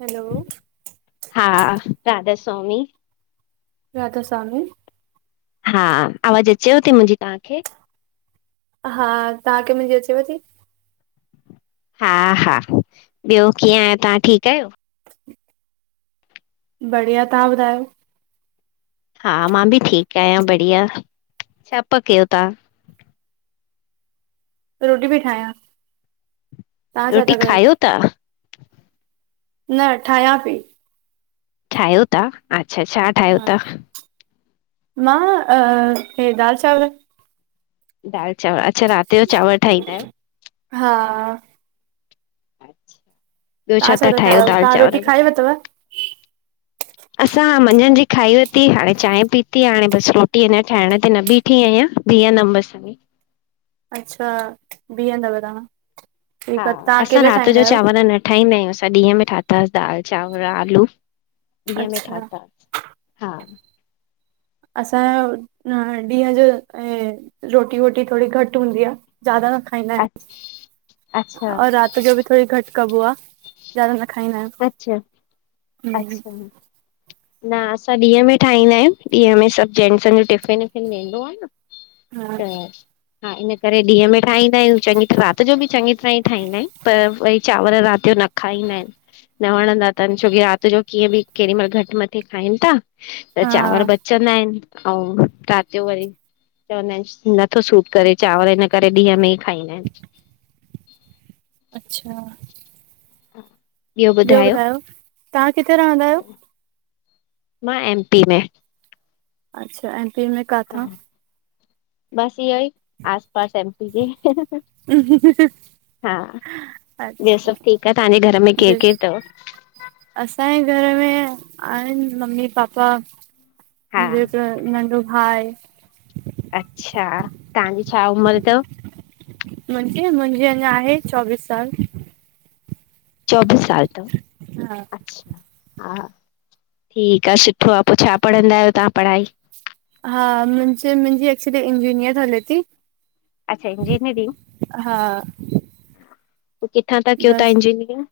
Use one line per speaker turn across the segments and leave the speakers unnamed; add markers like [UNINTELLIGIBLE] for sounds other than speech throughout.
Hello - -
हां, राधा स्वामी।
राधा स्वामी।
हां, आवाज़ अचेव थी मुंहिंजी तव्हांखे।
हां, तव्हांखे मुंहिंजी अचेव थी।
हां हां, ॿियो कीअं आयो तव्हां ठीक आहियो।
बढ़िया, तव्हां ॿुधायो।
हां, मां बि ठीक आहियां बढ़िया। छा प्या कयो तव्हां?
रोटी थी ठाहियां। तव्हां छा
रोटी
था कयो?
खायो था?
न ठाहियां पई - -
ठाहियो था, अच्छा छा था। ठाहियो
हां, मा अॼ इह दाल चावर।
दाल चावर, अच्छा रात जो चावर ठाहींदा आहियो।
हां - -
ॿियो, छा
तव्हां
था ठाहियो दाल
तव्हां रोटी
चावर
खाई
सा - -
वरितव
असां, मंझंनि जी खाई विती। हाणे चाहे पीती, हाणे बसि रोटी अ ठाहिण ते न बीठी - - ठीक आहियां, बी हदम बस।
अच्छा बी हंदव तव्हां, ठीक आ तव्हां
असां
अकेले
राति
ठाहींदा
जो
आहियो।
चांवर न ठाहींदा आहियूं, असां ॾींहं में ठाताासीं दाल चांवर, आलू। ॾींहं में
अच्छा
ठाता। हां - -
असांजो, न ॾींहं जो ऐं। रोटी वोटी, थोरी घट हूंदी आहे ज़्यादा न खाईंदा आहिन
अच्छा अच्छा
और रात। खपो बि थोरी घटि कबो आ, ज़्यादा न खाईंदा
अच्छा
आहिंन।
अच्छा न असां, ॾींहं में ठाहींदा आहियूं। ॾींहं में सभु जेेंस जो टिफ़िन विफ़िन वेंदो आहे न।
हा
त - - हां, हिन करे ॾींहं में ठाहींदा आहियूं, राति जो बि चङी तरहां ई ठाहींदा आहियूं पर वरी चांवर रात जो न। खाईंदा आहिन, न वणंदा अथन छोकी राति जो कीअं बि केॾी ममहिल घट मठे - - रोटी, खाइन था त चांवर
हा
बचंदा आहिन ऐं राति जो वरी। चवंदा आहिन नथो सूट करे चांवर, हिन करे ॾींहं में ई खाईंदा आहिन।
अच्छा - -
ॿियो ॿुधायो,
तव्हां किथे रहंदा आहियो?
मा एम पी में।
अच्छा ऐं - -एम पी में काथां?
बस इयो ई आसपास एमपी जे हा ॿियो
अच्छा
सभु ठीकु आहे तव्हांजे घर में केरु
ॿियो
केरु अथव
असांजे घर में आहिनि मम्मी पापा
हा
मुंहिंज नंढो भाई आहे।
अच्छा तव्हांजी छा उमिरि अथव?
मुंहिंज मुंहिंजे अञा आहे चोवीस साल
चोबीस साल अथव
हा
अच्छा हा ठीकु आहे सुठो आहे पोइ छा पढ़ंदा आहियो तव्हां पढ़ाई
हा मुंहिंजी एक्चुली इंजीनियर हल्लेती।
अच्छा इंजिनियरिंग?
हा
किथां ता क्यो तां
बस
इंजीनियर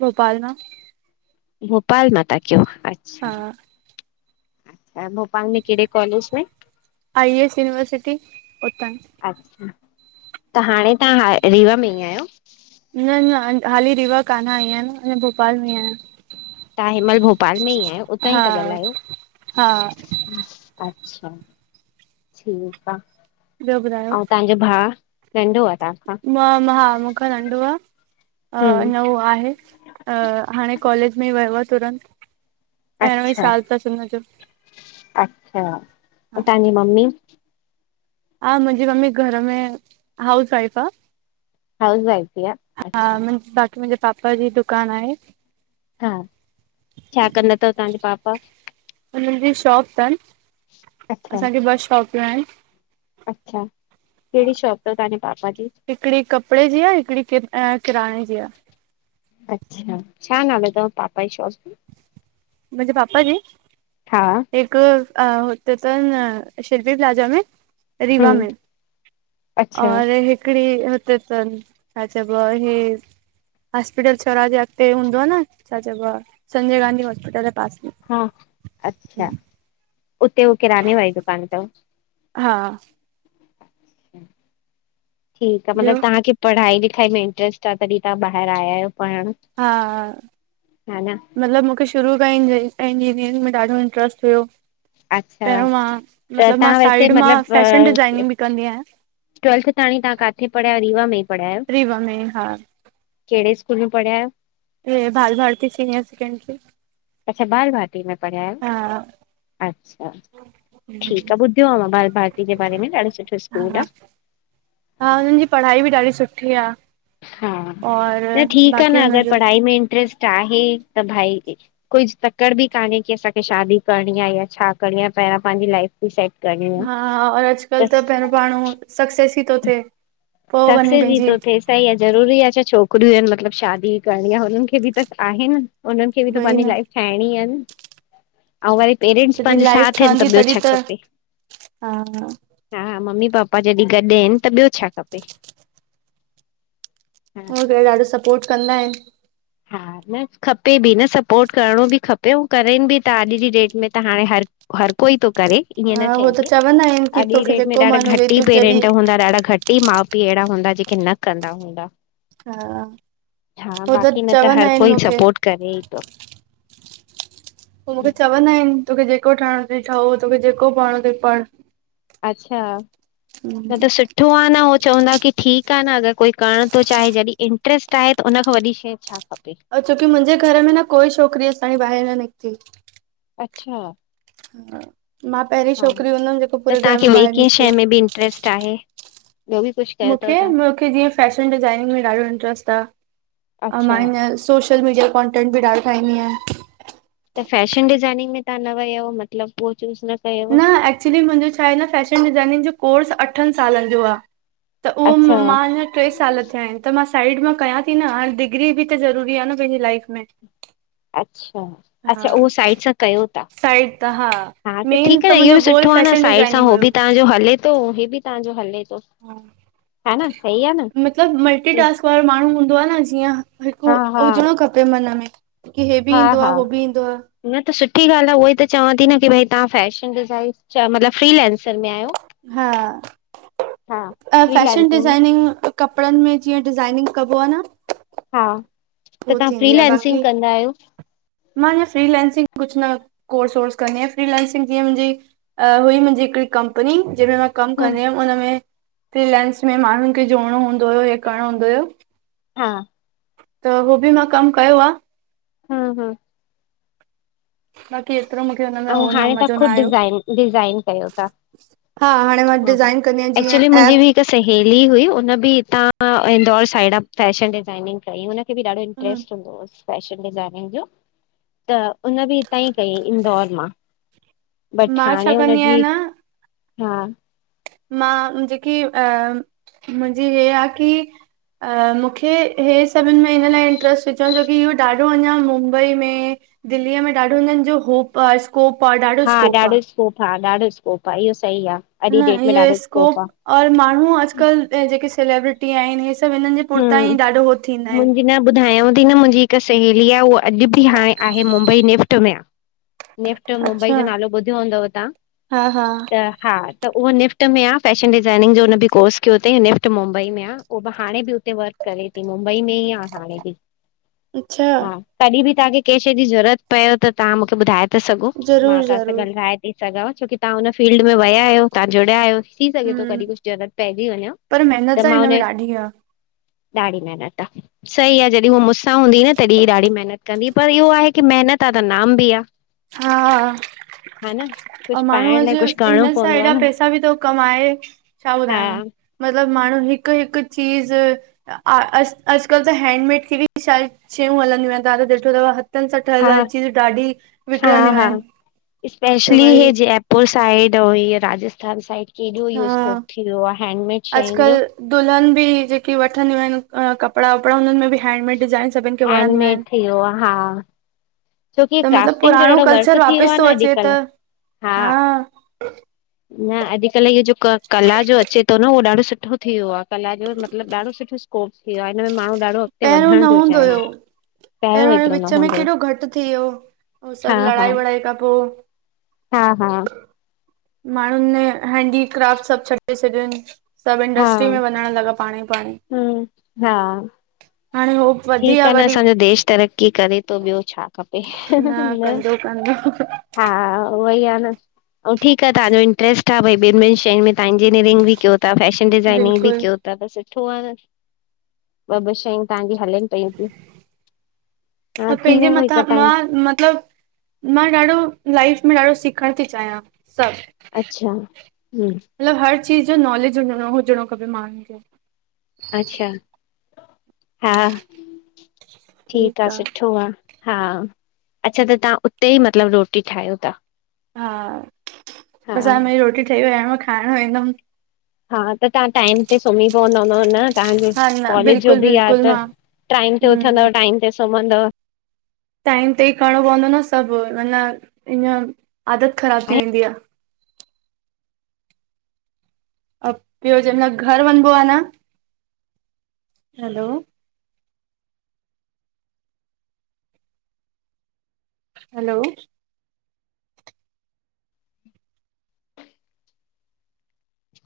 भोपाल मां
भोपाल मां ता कयुं।
हा
अच्छा भोपाल में कहिड़े कॉलेज में
आई एस यूनिवर्सिटी उतां
अच्छा त हाणे तव्हां हा रीवा में ई आहियो?
न न हाली रीवा कान्ह ऐं आहियां अञा भोपाल में ई आहियां
तव्हां हिंमहिल भोपाल में ई आहियो उतां ई
हा
था ॻाल्हायो?
हा
अच्छा ठीकु आहे
ॿियो ॿुधायो
ऐं तव्हांजो भा नंढो आहे तव्हां खां
मां हा मुख नंढ आहे अ
हम्म,
नओ आहे [UNINTELLIGIBLE] हाणे कॉलेज में वियो आहे तुरंत पहिरियों ई
अच्छा,
साल अथसि हुन जो,
अच्छा, ऐं तव्हांजी मम्मी
हा मुंहिंजी मम्मी घर में हाउस वईफ आहे।
हाउस वाइफ ई आ?
हा
अच्छा,
बाक़ी मुंहिंजे पापा जी दुकानु आहे
हा छा कंदा अथव तव्हांज पापा
हुननि जी शॉप अथनि
अच्छा,
असांखे ॿ शॉपियूं आहिनि।
अच्छा कहिड़ी शॉप अथव तव्हांजे पापा जी
हिकिड़ी कपिड़े जी आहे, हिकिड़ी किराने जी आहे
अच्छा छा नालो अथव तव्हांजे पापा जी शॉप?
मुंहिंजे बप्पा जी
हा,
हिकु अ होत त शिल्पी प्लजा में रीवा
हम्म,
में
अच्छा।
और हिकड़ी ह ब हे छा चयबो आहे। हॉस्पिटल चौराहे जे अॻिते हूंदो आहे न छा चइबो आहे, संजय गांधी हॉस्पिटल जे पासे में
हा अच्छा उते उह किराने वारी दुकान अथव
हा
ठीकु आहे
ॿियो
मतलब तव्हांखे, पढ़ाई लिखाई में इंट्रेस्ट आहे, तॾहिं तव्हां ॿाहिरि आया आहियो पढ़णु?
हा हा मतिलबु मूंखे शुरू खांं इंजीनियरिंग में ॾाढो इंट्रस्ट हुयो।
अच्छा,
पहिरों मां
त
मतलब मां
तव्हां वैसे
साइड मां
मतलब
फैशन डिजाइनिंग बि कंदी आहियां।
ट्वेल्थ ताणी तव्हां किथे पढ़ायो, रीवा में ई पढ़ायो?
रीवा में हा
कहिड़े सकूल में पढ़ियया आहो?
Bal Bharati senior secondary school -
अच्छा बालभारती में पढ़िया अयो? अच्छा ठीकु आ ॿुधियो आ मां बाल भारती जे बारे में ॾाढो सुठो स्कूल
हा
आ।
हा, हुननि जी पढ़ाई बि ॾाढी सुठी आ।
हा न ठीकु आ न अगरि
हुनजो
पढ़ाई में इंट्रेस्ट आहे त भाई कुझु तकड़ बि कान्हे की असांखे शादी करिणी आहे या छा करणी आहे पहिरां पंहिंजी लाइफ सेंट करणी। आ।
हा और अॼुकल्ह, त पहिरों माण्हू सक्सेस ई थो थे पोइ वञी
सक्सेस ई
पंहिंजी
थो थिए सही आहे ज़रूरी आहे छा छोकिरियूं आहिनि मतलबु शादी करणी आ हुननि खे बि त आहे न हुननि खे बि त
वई
पंहिंजी
न
लाइफ ठाहिणी ई आहे न अऊं वरी पेरेंट्स
जॾहिं
पंहिंजो
लाइफ
साथ आहिन त
ठहंदी
ॿियो
तॾहिं
छा खपे।
हा
हा मम्मी पापा जॾहिं गॾु आहिनि त ॿियो छा खपे। हा।
हो त ॾाढो सपोर्ट कंदा आहिन।
हा न खपे बि न सपोट करिणो बि खपे ऐं करनि बि तां अॼु जी डेट में त हाणे हर हर कोई तो करे। ईअं न
हा हो त
चइजे
चवंदा आहिनि की
अॼु ई
तोखे
डेट में
जेको
ॾाढा
मन हुजे
घटि
तूं
ई
जॾहिं
पेरेंट हूंदा ॾाढा घटि ई माउ पीउ अहिड़ा हूंदा जेके न कंदा हूंदा।
हा
हा
उ
बाक़ी
त
न त
चवंदा
हर
आहिनि
कोई
मूंखे
सपोर्ट करे ई तो।
पोइ मुखे चवंदा आहिन तोखे जेको ठहणो तई ठहो तोखे जेको पढ़णो तई पढ़।
अच्छा न त सुठ ठो आ न उहो चवंदा, की ठीकु आ न अगरि कोई करण तो चाहे, जॾहिं इंट्रस्ट आहे त उन खां वॾी शइ छा खपे।
छोकी मुंहिंजे घर में न कोई छोकिरी अॼु ताईं ॿाहिरि न निकिती।
अच्छा
हा, मां पहिरीं छोकिरी हूंदमि जेको पूरे घर में ॿाहिरि निकिती आहे।
ट्रस्ट आहे ॿियो बि कुझु कयो अथव
मुखे,
तव्हां
मुखे जीअं फैशन डिज़ाइनिंग में ॾाढो इंट्रेस्ट आ अ मां
अच्छा
ईअं सोशल सोशल मीडिया कॉटेंट बि डाढो ठाईंदीयां।
त फैशन डिज़ाइनिंग, में तहां न वयव मतलब उहो चूज़ न कयव?
एक्चुली मुंहिंजो छा आ न फैशन डिजाइनिंग, जो कोर्स अठनि सालनि जो आ त उहो
अच्छा
मां न टे साल थिया आहिन, त मां साइड मां कयां थी न हाणे डिग्री बि त ज़रूरी आ न पंहिंजी लाइफ में।
अच्छा
हा
अच्छा उहो साइड सां कयो ता
साइड त हा
हा त
मेन
ठीकु आहे न इहो
मुंहिंजो
बि
गोल
सुठो आ न
फैशन
साइड सां
डिज़ाइनिंग
हो
हुयो
बि तव्हांजो, हले तो ही बि तव्हांजो हले तो। ह न सही आ न?
मतलबु मल्टीटास्क, वारो माण्हू हूंदो आ न जीअं हिकु
हा हा
हुजणो खप पे मन में की हे बि
हा
ईंदो
हा
आ हो बि ईंदो आ।
न त सुठी ॻाल्हि, आ उहई त चवां थी न की भई तव्हां फैशन डिज़ाइन मतलबु फ्रीलेंसर में आहियो?
हा,
हा
फैशन
फ्रीलेंसिंग में,
डिज़ाइनिंग कपिड़नि में जीअं डिज़ाइनिंग कबो आ न
हा त
उहो
तां
थींदी आहे
फ्रीलेंसिंग
बाक़ी
कंदा आहियो?
मां हीअं फ्रीलेंसिंग कुझु न कोर्स वोर्स कंदी आहियां फ्रीलेंंसिंग जीअं मुंहिंजी अ हुई मुंहिंजी हिकड़ी कंपनी जंहिंमें मां कमु
हा
कंदी हुयमि, उनमें फ्रीलेंस में माण्हुनि खे जोड़णो हूंदो हुयो या करणो हूंदो हुयो।
हा
त, हो बि मां कम कयो आ।
हा हा
बाक़ी एतरो, मुखे हुनमें
ऐं
हो
हाणे तव्हां
मज़ो न
ख़ुदि
आयो।
डिज़ाइन डिज़ाइन कयो था
हा, हाणे मां डिज़ाइन कंदी आं जीअं
मुंजी
ऐप
बि हिक सहेेली हुई, उन बि हितां इंदौर साइड मां, फैशन डिजाइनिंग कई उनखे बि ॾाढो इंटरेस्ट हुंदो हो, फैशन डिजाइनिंग जो, त उन बि हितां ई कयंई। इंदौर मां, बट
मां
हाणे
छा कंदी
हुनजी,
आहियां न
हा
मां, जेकी अ मुंजी हे आ कि अ मुखे, हे सभिन में हिन लाए इंट्रेस्ट त च छोकि इहो ॾाढो अञां मुंबई में, दिल्लीअ में, ॾाढो हुनन जो होप आ स्कोप आ ॾा
हा ॾाढो स्कोप आ, ॾाढो स्कोप आ, इओ सही आ। जी
न
डेट में
इह
ॾाढो
स्कोप
आ
और माणू अॼकल जेके, सेलेब्रिटी आएन, हे सभ हिनन जे पुरतां
हम्,
ई ॾाढो हो थींदा आहिनि
मुंजी न ॿुधायांव थी न मुंजी हिक सहेली आ, उआ अॼ बि हाणे आहे मुंबई निफ्ट में आ। निफ्ट मुंबई,
अच्छा
जो नालो ॿुध्यो हूंदव ता?
हा हा
हा त उअ निफ्ट में आ, फैशन डिजाइनिंग जो हुन बि कोर्स कयो तई निफ्ट मुंबई में आ उह त हाणे बि हुते वर्क करे ती मुंबई में ही आ, हाणे बि,
अच्छा
हा। कॾी बि तांखे कैं शे जी ज़रूरत पऐ त तां मुखे ॿुधाए ता सघो, मां
ज़रूरु
तां सां
ज़रूरु
ॻलाए थी सघांव छोकि तां उन फील्ड में वया आयो, तां जुड़्या आयो। थी सघे थो
हम्म
कॾी कुछ ज़रूरत पइजी वञेव, त मां हुन
दीया
ॾाडी मेहनत आ सही आ जॾी हू मूंसां हूंदी न तॾी ही ॾाढी मेहनत कंदी ही, पर इहो आ कि मेहनत आ त नाम बि आ।
हा
हा न
अउ
कुझु
माणूं
पाइण
अॼ
लाइ कुझु करिणो
हिनन सां
पवंदो आ
हेॾा
न
पैसा बि थो कमाए, छा
हा
ॿुधायांव मतलब माणूं, हिक हिक चीज़ अॼकल त हैंडमेड खे बि छा शयूं हलंदियूं आएन, तवां त ॾिठो तव हथन सां ठयल
हा
वारी चीज़ ॾाडी
हा हा, स्पेशली
भई
हे जेप पुर साइड ऐं इ राजस्थान साइड, केॾो
हा
इओ स्कोप थी विओ आ हैंडमेड शयुन जो
अॼुकल्ह दुल्हन बि जेकी वठंदियूं आएन, अ कपड़ा वपड़ा हुनन में बि हैंडमेड डिज़ाइंस
हैंडमेड थी यो आ, हा छोकी
त मतिलबु
क्राफ्टिंग जो
पुराणो
ॾाढो वर्क
कल्चर
थी यो
वापसि
आ
थो
न
अचे
अॼकल।
त
हा न अॼकल इओ जो क कला जो अचे तो न, उहो ॾाढो सुठो थी वियो आ। कला जो मतलब ॾाढो सुठो स्कोप थी वियो आ, हिन में में माणू ॾाढो अॻते वधण तो चाहे।
पेरयों
पहिरियों
हाणे
एतिरो
विच
न
में
हूंदो हो।
केॾो घट थी विओ हो, सभ लड़ाई वड़ाई खां पो
हां हां
माणून ने, हैंडीक्राफ्ट सभ छॾे छॾयन सभ
हा
इंडस्ट्री में वञण लॻा पाणई पाणई,
हम्म
हाणे हो वधी
ठीक
आहे
आ न,
वरी
असांजो देश तरक्की करे तो ॿ्यो छा खपे, न?
ह ह
उहई आ न, अउ ठीक आ तांजो इंट्रस्ट आ भई ॿिनि ॿिनि शयुन में तां इंजीनियरिंग बि क्यो तां फैशन डिज़ाइनिंग बि
बिल्कुलु
क्यो ता, त सुठो आ न ॿ ॿ शयूं तांजी। हलेन पयुं त्यूं। हा, थी वेंदो हिक टाइम।
मतलब मां ॾाढो लाइफ में ॾाढो सिखण थी चाहयां सब।
अच्छा हम्म
मतलबु हर चीज़ जो नॉलेज न हुजिणो खपे माण्हुनि खे। [UNINTELLIGIBLE]
अच्छा हा ठीकु आ
ठीकु आहे
सुठो आ। हा अच्छा त तव्हां उते ई मतलबु रोटी ठाहियो था?
हा
हा
बस हांणे मुंहिंजी रोटी ठही वई हाणे मां खाइणु विहंदमि।
हा त तहां टाइम ते सुम्ही पवंदा हूंदव न? तव्हांजो
हा न
कॉलेज जो
बिल्कुलु
बि आ
बिल्कुलु
त
मां
ट्राइम ते
हम्म
उथंदव टाइम ते सुम्हंदव?
टाइम ते ई करणो पवंदो न सभु माना हिअं आदत ख़राबु थी वेंदी आ। अ ॿियो जेमल घर वञबो आन? हलो हलो